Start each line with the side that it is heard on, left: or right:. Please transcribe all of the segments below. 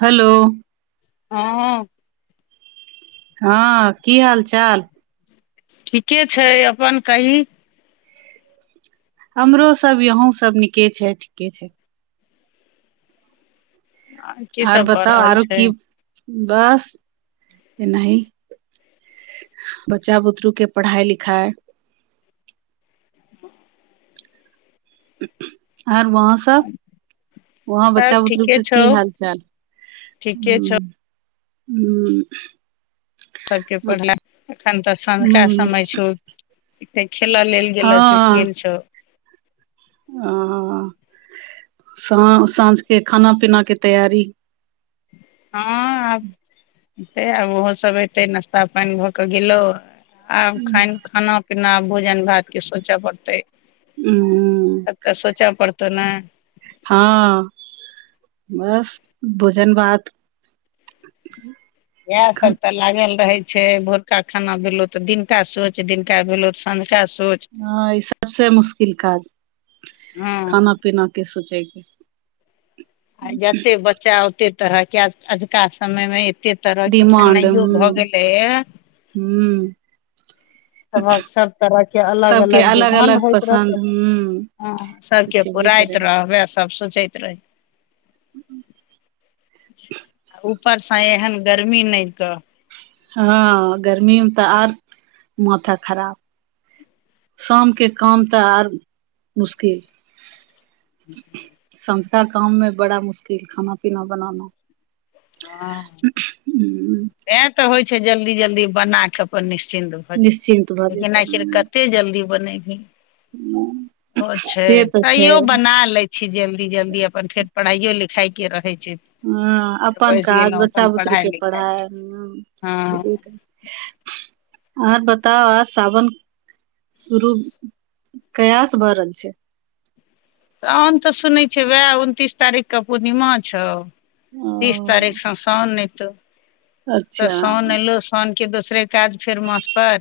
right: Hello
left: हँ
right: हँ की हाल चाल
left: ठीके छै अपन कही
right: हमरो सब यहूं सब निके छै ठीके छै
left: आर
right: आर बताउ आरो की बस एनाही बच्चा बुदरू के पढ़ाइ लिखाइ
left: [inaudible]
right: आर वहाँ सब वहाँ
left: सब
right: बच्चा
left: ठीके
right: बुतरूके
left: छौ
right: की हाल चाल
left: ठीके छौ
right: हुँ
left: सभके पढ़ला एखन तऽ सँझुका समय छौ खेला लेल गेल छौ
right: ओ साँझ के खाना पीना के तैयारी
left: हँ आब आब ओहो सभ एयतै नाश्ता पानि भऽ कऽ गेलौ आब खान खाना पीना भोजन भातके सोच पड़तै
right: उं
left: तब तऽ सोचऽ पड़तौ ने
right: हँ बस भोजन भात [inaudible]
left: यैह सब काल्हि लागल रहै छै भोरका खाना भेलौ त दिनका सोच दिनका भेलो तऽ संझका सोच
right: हँ ई सबसे मुश्किल काज
left: हँ
right: खाना पिना के सोचैके
left: आ जते बच्चा ओते तरह के अजुका समयमे एते तरह के
right: डिमांड
left: खेनाइयो भ
right: हूं
left: गेलैये
right: हूं [inaudible]
left: सबहक सब तरह के अलग
right: सबके
left: अलग डिवानंड
right: अलग
left: होइत रहतौ
right: पसन्द हूं
left: हँ
right: तऽ
left: सबके
right: छेबे करै
left: पुराइत रहबै सब सोचैत रहै।
right: हूँ हूँ
left: आ ऊपरस एहन गर्मी नै त
right: हँ गर्मी मे त आर माथा खराब शाम के काम तऽ आर मुश्किल। संझोका काममे बड़ा मुश्किल खाना पीना बनाना।
left: हँ।
right: हू। [unintelligible]
left: तें तऽ होइ छै जल्दी जल्दी बना क अपन निश्चिन्त। भजो
right: निश्चिन्त भऽ
left: लेकिन
right: जेतै
left: आखिर
right: हूं
left: कते जल्दी बनेबही। ओ छै
right: से तऽ छै
left: तैयो बना लै छी जल्दी जल्दी अपन फेर पढ़ाइयो लिखाई के रहै छै।
right: हँ
left: फेर
right: अपन
left: बैस
right: काज
left: गेलहुँ
right: बच्चा
left: अपन
right: बुतरुक
left: पढ़ाइ
right: के
left: लिखाइ
right: पढ़ाय। हूँ
left: हँ
right: छेबे करै आब बताउ सावन। शुरू कहिया स भ रहल छै।
left: त हम तऽ सुनै छियै उएह उनतीस तारीखके पूर्णिमा छौव।
right: ओ
left: तीस तारीख स शाउन नै त। तऽ
right: अच्छा
left: साउन एलौ सौन के दोसरे काज फेर माथ पर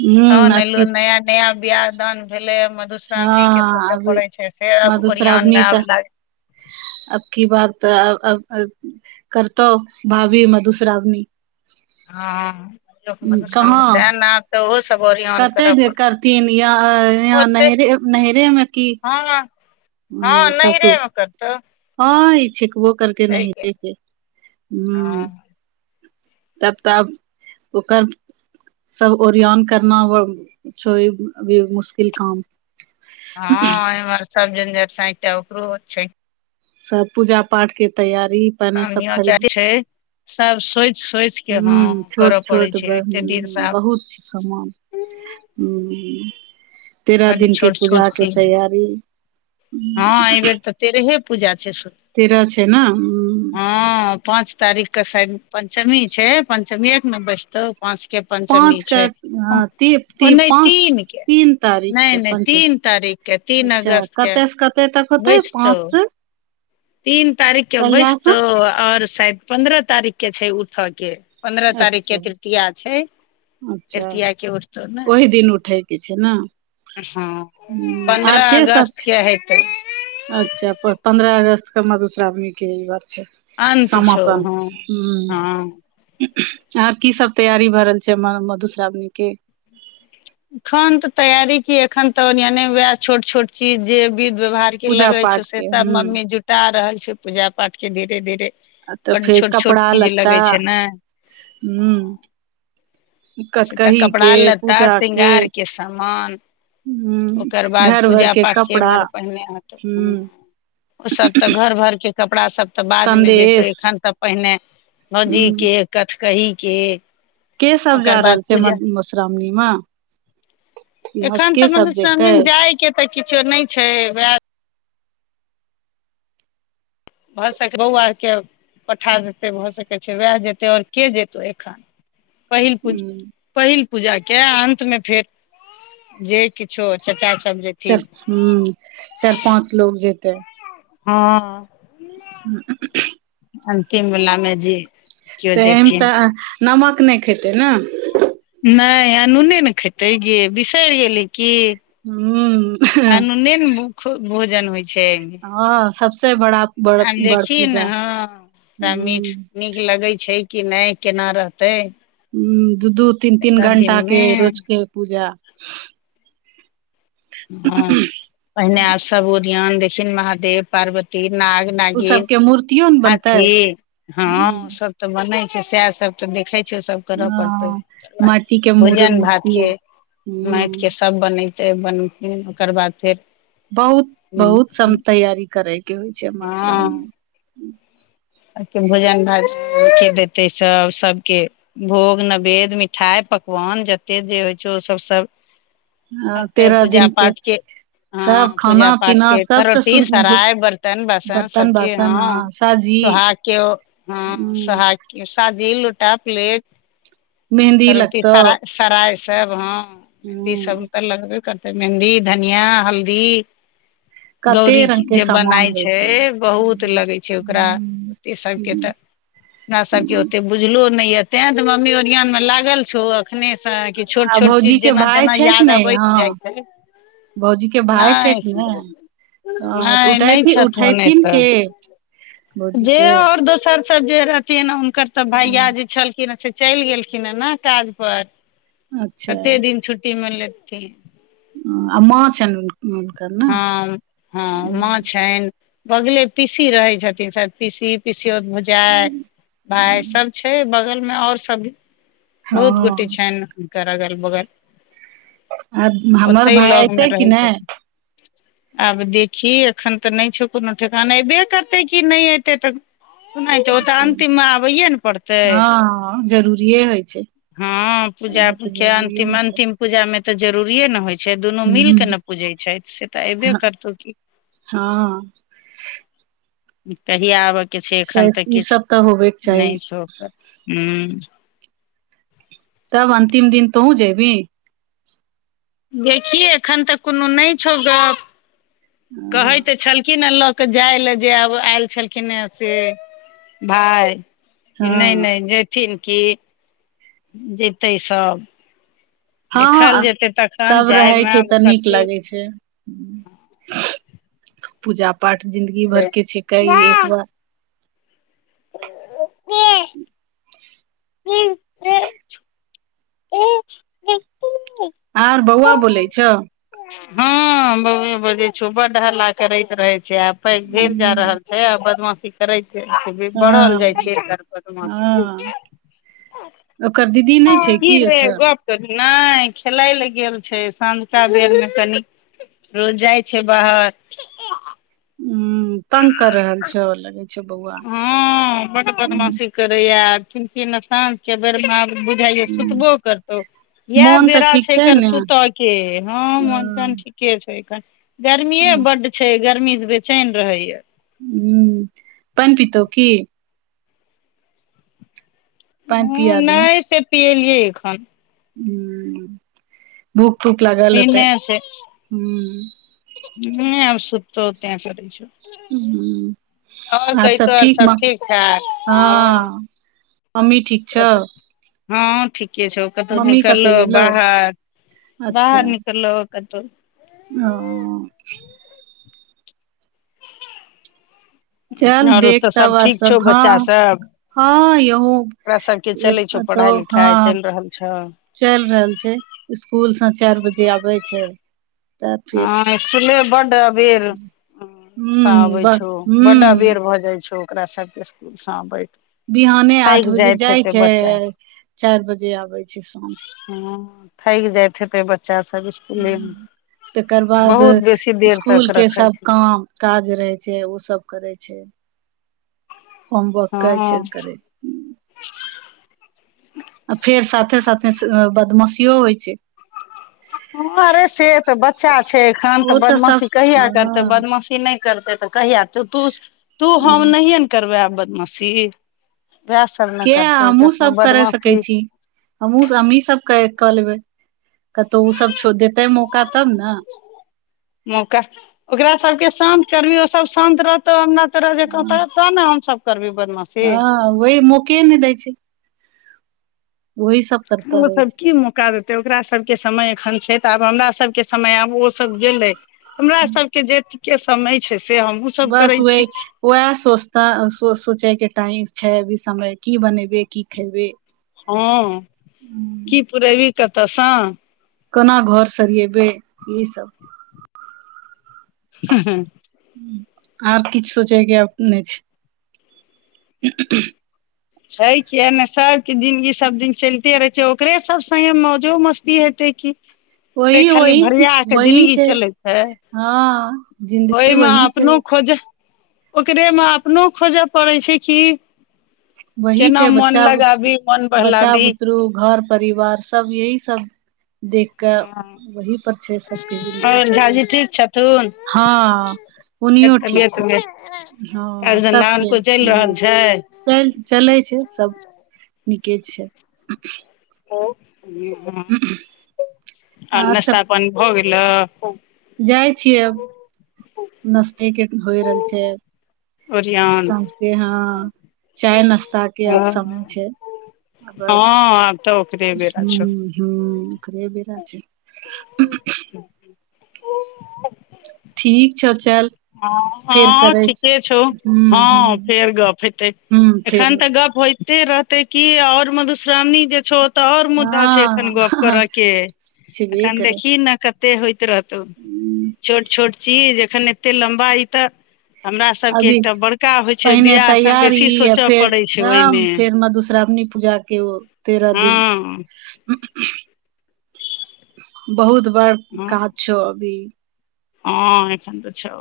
right: हूँ
left: सावन
right: अब की
left: एलौ नया। नया बिआह दान भेलै या मधुश्रावणीक के
right: हँ
left: सोचय
right: अब
left: पड़ै छै से आब
right: मधुश्रावणी
left: ओरियनमे
right: तऽ
left: आब लागी
right: अब की बात त अब अब अब अ करतौ भावी मधुश्रावनी।
left: हँ समस न।
right: कहाँ
left: [unintelligible] तऽ ओहो सब ओरियान
right: कते
left: करऽ
right: जे
left: पड़तै
right: करथिन य यहाँ
left: ओते
right: नहरे नहरे मे की
left: हँ। हँ
right: अय,
left: नहिरे
right: ससुर
left: मे करतो
right: हँ ई छेकबो करतै ई नहिरेके।
left: हँ
right: तब तब ओकर सब ओरियान। करना वर्ल छौ अभी मुश्किल काम।
left: हँ एमहर सब जञजर साँ तऽ एकटा ओकरो छै।
right: सएह पूजा पाठ के तैयारी।
left: काम य चारि छै। [unintelligible] सोचि सोचि के
right: हूँ
left: हँ
right: छोट
left: करऽ पड़ै
right: छोट
left: छै
right: ब
left: एते दिन से आब
right: बहुत छै समान। हूँ तेरह
left: बड
right: दिन के
left: छोट छोट
right: पूजा के
left: चीज होइ छै
right: तैयारी।
left: हँ एहि बेेर तऽ तेरहे पूजा छै सु
right: तेरह छै न उ।
left: हँ पाँच तारीखक सैद पञ्चमी छै पंचमीएक न बसतौ। पाँच के पंचमी
right: पाँच के
left: छै
right: ती
left: ओ
right: ती,
left: नैय
right: पाँच
left: तीन के।
right: तीन तारीख
left: नै
right: के
left: नै
right: पंच
left: तीन तारीके तीन अगस्त के।
right: एत त कतै
left: बैसतौ
right: पाँच से
left: तीन तारीखके
right: कहिया से
left: बैसतौ आओर शायद पन्द्रह तारीखके छै उठऽके। पन्द्रह तारीख
right: अच्छा
left: के तृतीय छै।
right: अच्छा
left: तृतीया के उठतौ ने
right: ओहि दिन उठैके छै न
left: हँ पन्द्रह
right: सब
left: अगस्त
right: छै
left: के हेतै।
right: अच्छा पन्द्रह अगस्त के मदूश्रामनी के ई बात छै।
left: अन्त छौ
right: समापन
left: हँ हँ
right: हुँ आर की सब तैयारी भर रहल छै मा मधुश्रावणी केँ।
left: एखन तऽ तैयारी कि एखन तऽ ओडियाने वैह छोट छोट चीज जे विध व्यवहार। की
right: पूजा
left: लगे छै
right: पाठ
left: से
right: के
left: सब मम्मी
right: ह
left: जुटा रहल छै पूजा पाठ केँ धीरे- धीरे।
right: तऽ
left: बड
right: फेर
left: छोट छोट
right: कपड़ा
left: चीज
right: लत्ता
left: लगै छै ने
right: हुँ।
left: तऽ कपड़ा लत्ता
right: पूजा के
left: शृंगार केँ समान।
right: हूँ
left: ओकर बाद
right: घर भर
left: पूजा
right: के
left: पाठके
right: कपड़ा
left: एमहर पहिने हेत हँ
right: हूँ
left: उ सब तऽ घर भर केँ कपड़ा सब तऽ बाद मे जेतौ
right: संदेश
left: एखन तऽ पहिने। भोजी
right: हूँ
left: केँ कथकही केँ।
right: केँ सब जा रहल छै म - मधुश्रावणी मऽ
left: एखन तऽ
right: जेतै
left: मधुश्रावणीमे जायके तऽ किछो नइ छै वैह भऽ सकै बौआ आर केँ पठा देते भऽ सकै छै वैह जेते आओर केँ जेतौ एखन। पहिल पुजा।
right: हूँ
left: पहिल पूजा केँ अंत मे फेर जे किछो चाचा सब जे
right: तो हुँ चाइर पाँच लोक जेते।
left: हँ
right: [inaudible]
left: अन्तिम बलामे जे। केओ
right: तऽ एहिमे
left: जेथिन
right: तऽ नमक नय खयतै नऽ
left: नइ आनूने नऽ खेतै गे बिसरि गेलही की
right: हूँ
left: अनूने नऽ भुखो भोजन होइ छै एय मे
right: हँ सबसे बड़ा। बड़
left: आब
right: बड़
left: देखी
right: पूजा
left: नऽ हँ सभ मीठ।
right: हूँ
left: नीक लगैत छै कि नइ केना रहतै।
right: हु दू -दू तीन -तीन
left: तेरह
right: घंटा
left: दिन
right: केँ
left: मे
right: रोज केँ पूजा।
left: हँ पहिने आब सब उरियन देखथिन महादेव पार्वती नाग - -
right: उ
left: नागिन
right: सबके मूर्तियो ने बनतै
left: हाथी
right: हूँ
left: हँ सब। तऽ बनै छै सैह सब तऽ देखे छियो सब। करऽ परतै
right: हँ माटी के मूर
left: भोजन भात
right: मूर्ति
left: केँ माइट केँ
right: ह
left: स ब बनछैय बन हिन ओकर बाद फेर।
right: बहुत बहुत सम तैयारी करे केँ होइ छै मधुश्रावनी मे
left: आ की भोजन भात सभ केँ देतै सभ सभके। भोग नैवेद्य मिठाइ पकवान जते जे होइ छै ओसभ सब। करतै
right: तेरह
left: पूजा
right: दिन के
left: पाठ केँ। हँ
right: सब
left: पूजा
right: खाना
left: पाठ
right: पीना
left: केँ
right: सब तऽ
left: थरोटी
right: सुन
left: सराय बर्तन बासन
right: बर्तन
left: सब चीज
right: बासन
left: हँ।
right: ह साजी
left: सोहाग केँ हँ
right: ह
left: सोहाग केँ साजी लोटा प्लेट।
right: मेहन्दी
left: सरोटी
right: लगतौ
left: सराइ सराइ सब हँ
right: ह
left: मेंहदी सब तऽ लगबे कर तै मेहन्दी धनिया हल्दी।
right: कते
left: गौरी
right: रंग के
left: जे
right: सामान
left: बनाइ
right: होइ
left: छै बहुत
right: हूँ
left: लगै छै ओकरा ओते सभ केँ तऽ।
right: हूँ
left: हमरा सबके
right: हूँ,
left: ओते बुझलो नय यऽ तै तऽ मम्मी ओरियान मे लागल छौ। अखने सँ कि छोट -
right: आ
left: छोट
right: भौजी
left: चीज
right: के
left: जेना -
right: भाय
left: जेना
right: छै कि
left: याद
right: नहि
left: अबैत
right: हँ
left: जाइ छै
right: भौजी के भाय छै
left: नय
right: कि ने ह तऽ
left: नय - नय
right: उठेथिन
left: छथुन
right: उठेथिन
left: अतऽ
right: के भौजी
left: जे
right: के
left: आओर दोसर। सब जे रहथि हुनकर तऽ भैइया जे छलखिन से चैल गेलखिन हे नऽ काज पर।
right: अच्छा
left: कते दिन छुट्टी मे लेथिन।
right: हँ माँ छनक।
left: हँ हँ माँ छनि अगले पीसी रहैत छथिन सयाद पीसी। पिसोत भुजाइ भाई सब छै बगल में और सब। बहुत गोटे
right: हँ
left: छैन हुनकर अगल बगल।
right: आय हमर
left: ओतहि
right: भाई
left: लग मे
right: अयतै कि
left: रहै
right: नहि।
left: छथिन आब देखी एखन तऽ नहि छौ कोनो ठेकान अयबे करतै कि नहि एयतै तऽ। सुनात ओ तऽ
right: एतै।
left: अन्तिममे आबैए ने पड़तै।
right: हँ जरूरिएे होइ छैय।
left: हँ पूजा के अंतिम
right: होतै
left: अंतिम पूजा मे तऽ जरूरिए ने होइ छै। छै दुनू मिलके
right: ह
left: नहि पुजै छै से तऽ अऐबे करतौ कि।
right: हँऽ
left: कहिय आबऽके छैय एखन
right: सैस
left: तऽ
right: ई
left: किछु
right: सब तऽ होबेके चाही
left: नहि छै कर ऊं
right: तब अन्तिम दिन तो हू जबी।
left: देखियै एखन तक कोनो नहि छौ गप। कहै
right: हँ
left: तऽ छलखिन हे लऽ के जाय लए जे आब आयल छलखिन हे से जे। बाय कि नहि
right: हँ
left: नहि ऐथिन की जेतै सब देखल
right: हाँ
left: जेतै तखन
right: सब रहय
left: जायमे
right: छैय तऽ नीक
left: आब
right: लागै छैय पूजा पाठ जिन्दगी भरके छैय कैयेकबार
left: [unintelligible] [unintelligible]
right: आ बौआ बोलै छौ
left: अँऽ बौवे बजै छौ बड हल्ला करैत रहै छैथ आब पैघ भेल जा रहल
right: हम्म
left: छैय आ बदमा करै छैय आगे बढ़ल जाय
right: हँ
left: छैय एकर बदमाशी
right: हँ ओकर दीदी नहि छैय की
left: फेर
right: ओतऽ
left: गप कर नहि खेलैल गेल छैय संंझका बेरमे कनि रोज जाय छैय बाहर
right: हूँ तंग क रहल छौ लग
left: हँ बड बदमाशी करैये की न की साँझ के बेरमे बुझायये
right: हूँ।
left: सुतबो करतौ इहे
right: मोन तऽ
left: बेरा
right: ठीक
left: छैय
right: छै
left: एकर
right: ने ह
left: सुतऽ के हँ मन के छैय एखन गर्मिये बड्ड छैय गर्मी स बेचैन रहैये
right: हुँ पानि पितौ की पानि
left: हँ
right: पिया
left: नहि से पियेलियै एखन
right: हुँ भूख तूख लागल
left: सीने
right: हेतै
left: से नहि आब सुुततौ तेंय करय छौ
right: हूँ
left: आओर
right: आर
left: कहि तो
right: सभ ठीक
left: सब ठाक
right: हँ अमीठी
left: और सब हँ ठीके छौ कतहु
right: मम्मी
left: निकल
right: कतऽ
left: लउ
right: गेलौ
left: बाहर बाहर निकल लउ कतहु
right: हँऽ चल
left: आओर
right: देख
left: ओतऽ
right: तऽ वैह
left: ठीक छौ
right: सब
left: बच्चा सब
right: हँ यहूँ
left: ओकरा सबके चलै छौ पढ़ाय लिखाय चलि रहल छौ
right: चलि रहल छैय इसकूल से चारि बजे आबै छैय
left: हँ इसकुले बड्ड अबेर स
right: हूं
left: आबै
right: ब
left: छौ बड्ड
right: हूं
left: अबेर भऽ जाय छौ ओकरा सभके इसकुल स आबैत
right: बिहाने आठ बजे जाय छैय अ चारि बजे आबै छैय साझ क
left: हँ थैक जाइत हेतै बच्चा सब इसकुले मे
right: तकर बाद
left: बहुत बेसी देर
right: इसकुल
left: तक
right: के
left: रखै
right: सब
left: छै
right: काम काज रहै छैय ओ सब करै छैय होमवर्क करै
left: हँ
right: छैय करै छैय
left: [inaudible]
right: फेर साथे साथे बदमाशियो होय छैय
left: हँ अरे से तऽ बच्चा छैय एखन तऽ
right: ओ सब
left: बदमाशी कहिया करते
right: हँ
left: बदमाशी की नय करतय तऽ कहिया त तू तू हम नहि करबै आब बदमाशी वै
right: केय हमहुँ सब करे सकै छी हमहु हमही सब कय कऽ लेबै कतो ओ सब छो देतै मौका तब न
left: मौका ओकरा सबके शान्त करबही ओ सभ शान्त रहतौ हमरा तोरा जेकां तब तऽ ने हम सब करबै बदमाश
right: [unintelligible] हँ वही मौके नै दैय छैय ओहि स
left: ओ सब की मौका देते तऽ ओकरा सबके समय एखन छैय तऽ आब हमरा सबके समय आब ओ सब गेलै हमरा
right: छै
left: सब के जे ठीके समय छैय से हमहूँ सब
right: बस
left: करय
right: वह
left: छी
right: वएह सोचता सो सोचे के टाइम छै अभी समय की बनेबे की खेबे
left: हँ की पुरेबी कतऽसँ
right: केना घर सड़ियैबे ई सब
left: [unintelligible]
right: आब किछ सोचे के अपने छै [inaudible]
left: छै किया ने सबके जिनगी सब दिन चलिते रहे छै ओकरे सब सगे मौजो मस्त कि हेतै कि ओते
right: वही
left: खाली
right: वही
left: भरिआ क
right: वही
left: जिनगी
right: छै
left: चलैते
right: हँ जिन्दगी
left: ओइ म
right: वही छै
left: अपनो खोज ओकरे मे अपनो खोजय पड़ै छै कि
right: वही
left: केना
right: छै
left: मोन
right: बच्चा बुत
left: लगाबी मोन
right: बच्चा
left: बहलाबी
right: बुतरू घर परिवार सब यही सब देख के वहि पर छै सबके
left: ओर झाजी ठीक छथुन
right: हाँ
left: के
right: उनियो ठीक
left: तबियत उबियत
right: छथिन हँ
left: काज धन्धा
right: सबके
left: हुनको चलि रहल
right: ह
left: छै
right: चैल चलै छै सब नीके छै
left: ह आ
right: आर सब
left: नस्ता पानी भ गेल गेल [inaudible]
right: जाइ छियै अब नस्ते के होइ रहल छै
left: ओरियान
right: साँझके हँ चाय नाश्ता के आब
left: हँ
right: समय छै आब ह
left: आब तऽ ओकरे
right: [inaudible]
left: बेरा छौ
right: हूँ ओेकरे बेरा छै [inaudible] ठीक छौ चल
left: हँ
right: फेर
left: हँ
right: करै छी
left: ठीके छौ
right: हूँ हूँ
left: हँ फेर गप हेतै
right: हूँ फेर
left: एखन तऽ गप होइते रहते की ओर मधुश्रावणी जे छौ तऽ और मुद्दा छै एखन
right: हँ
left: गप
right: हँ
left: करऽ के
right: छेबे
left: एखन
right: करै
left: देखी ने कते होइत रहतौ छोट छोट चीज जखन एते लम्बा ई तऽ हमरा सभके
right: अभी
left: एकटा बड़का होइ छै
right: पहिने
left: बियाहसँ बेसी
right: तैयारी
left: सोचय पड़ैत छै ओइ मे
right: श्रावणी पूजा के ओ तेरह दिन [inaudible] बहुत बड़ काज छौ अभी
left: ह एखन तऽ छौ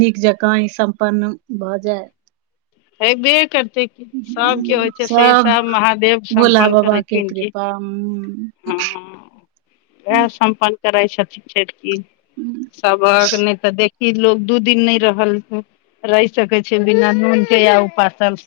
right: नीक जका ई सम्पन्न भऽ जाए
left: हैबे करतै सबके होइ छै से सब महादेव
right: भोला
left: सम्पन्न
right: बाबा के
left: करैथिन की
right: कृपा
left: हँ
right: [inaudible]
left: उएह सम्पन्न करै छथिन की सबक नय तऽ देख कि लोग दू दिन नय रहल रहि सकै छै बिना नून के या उपासल से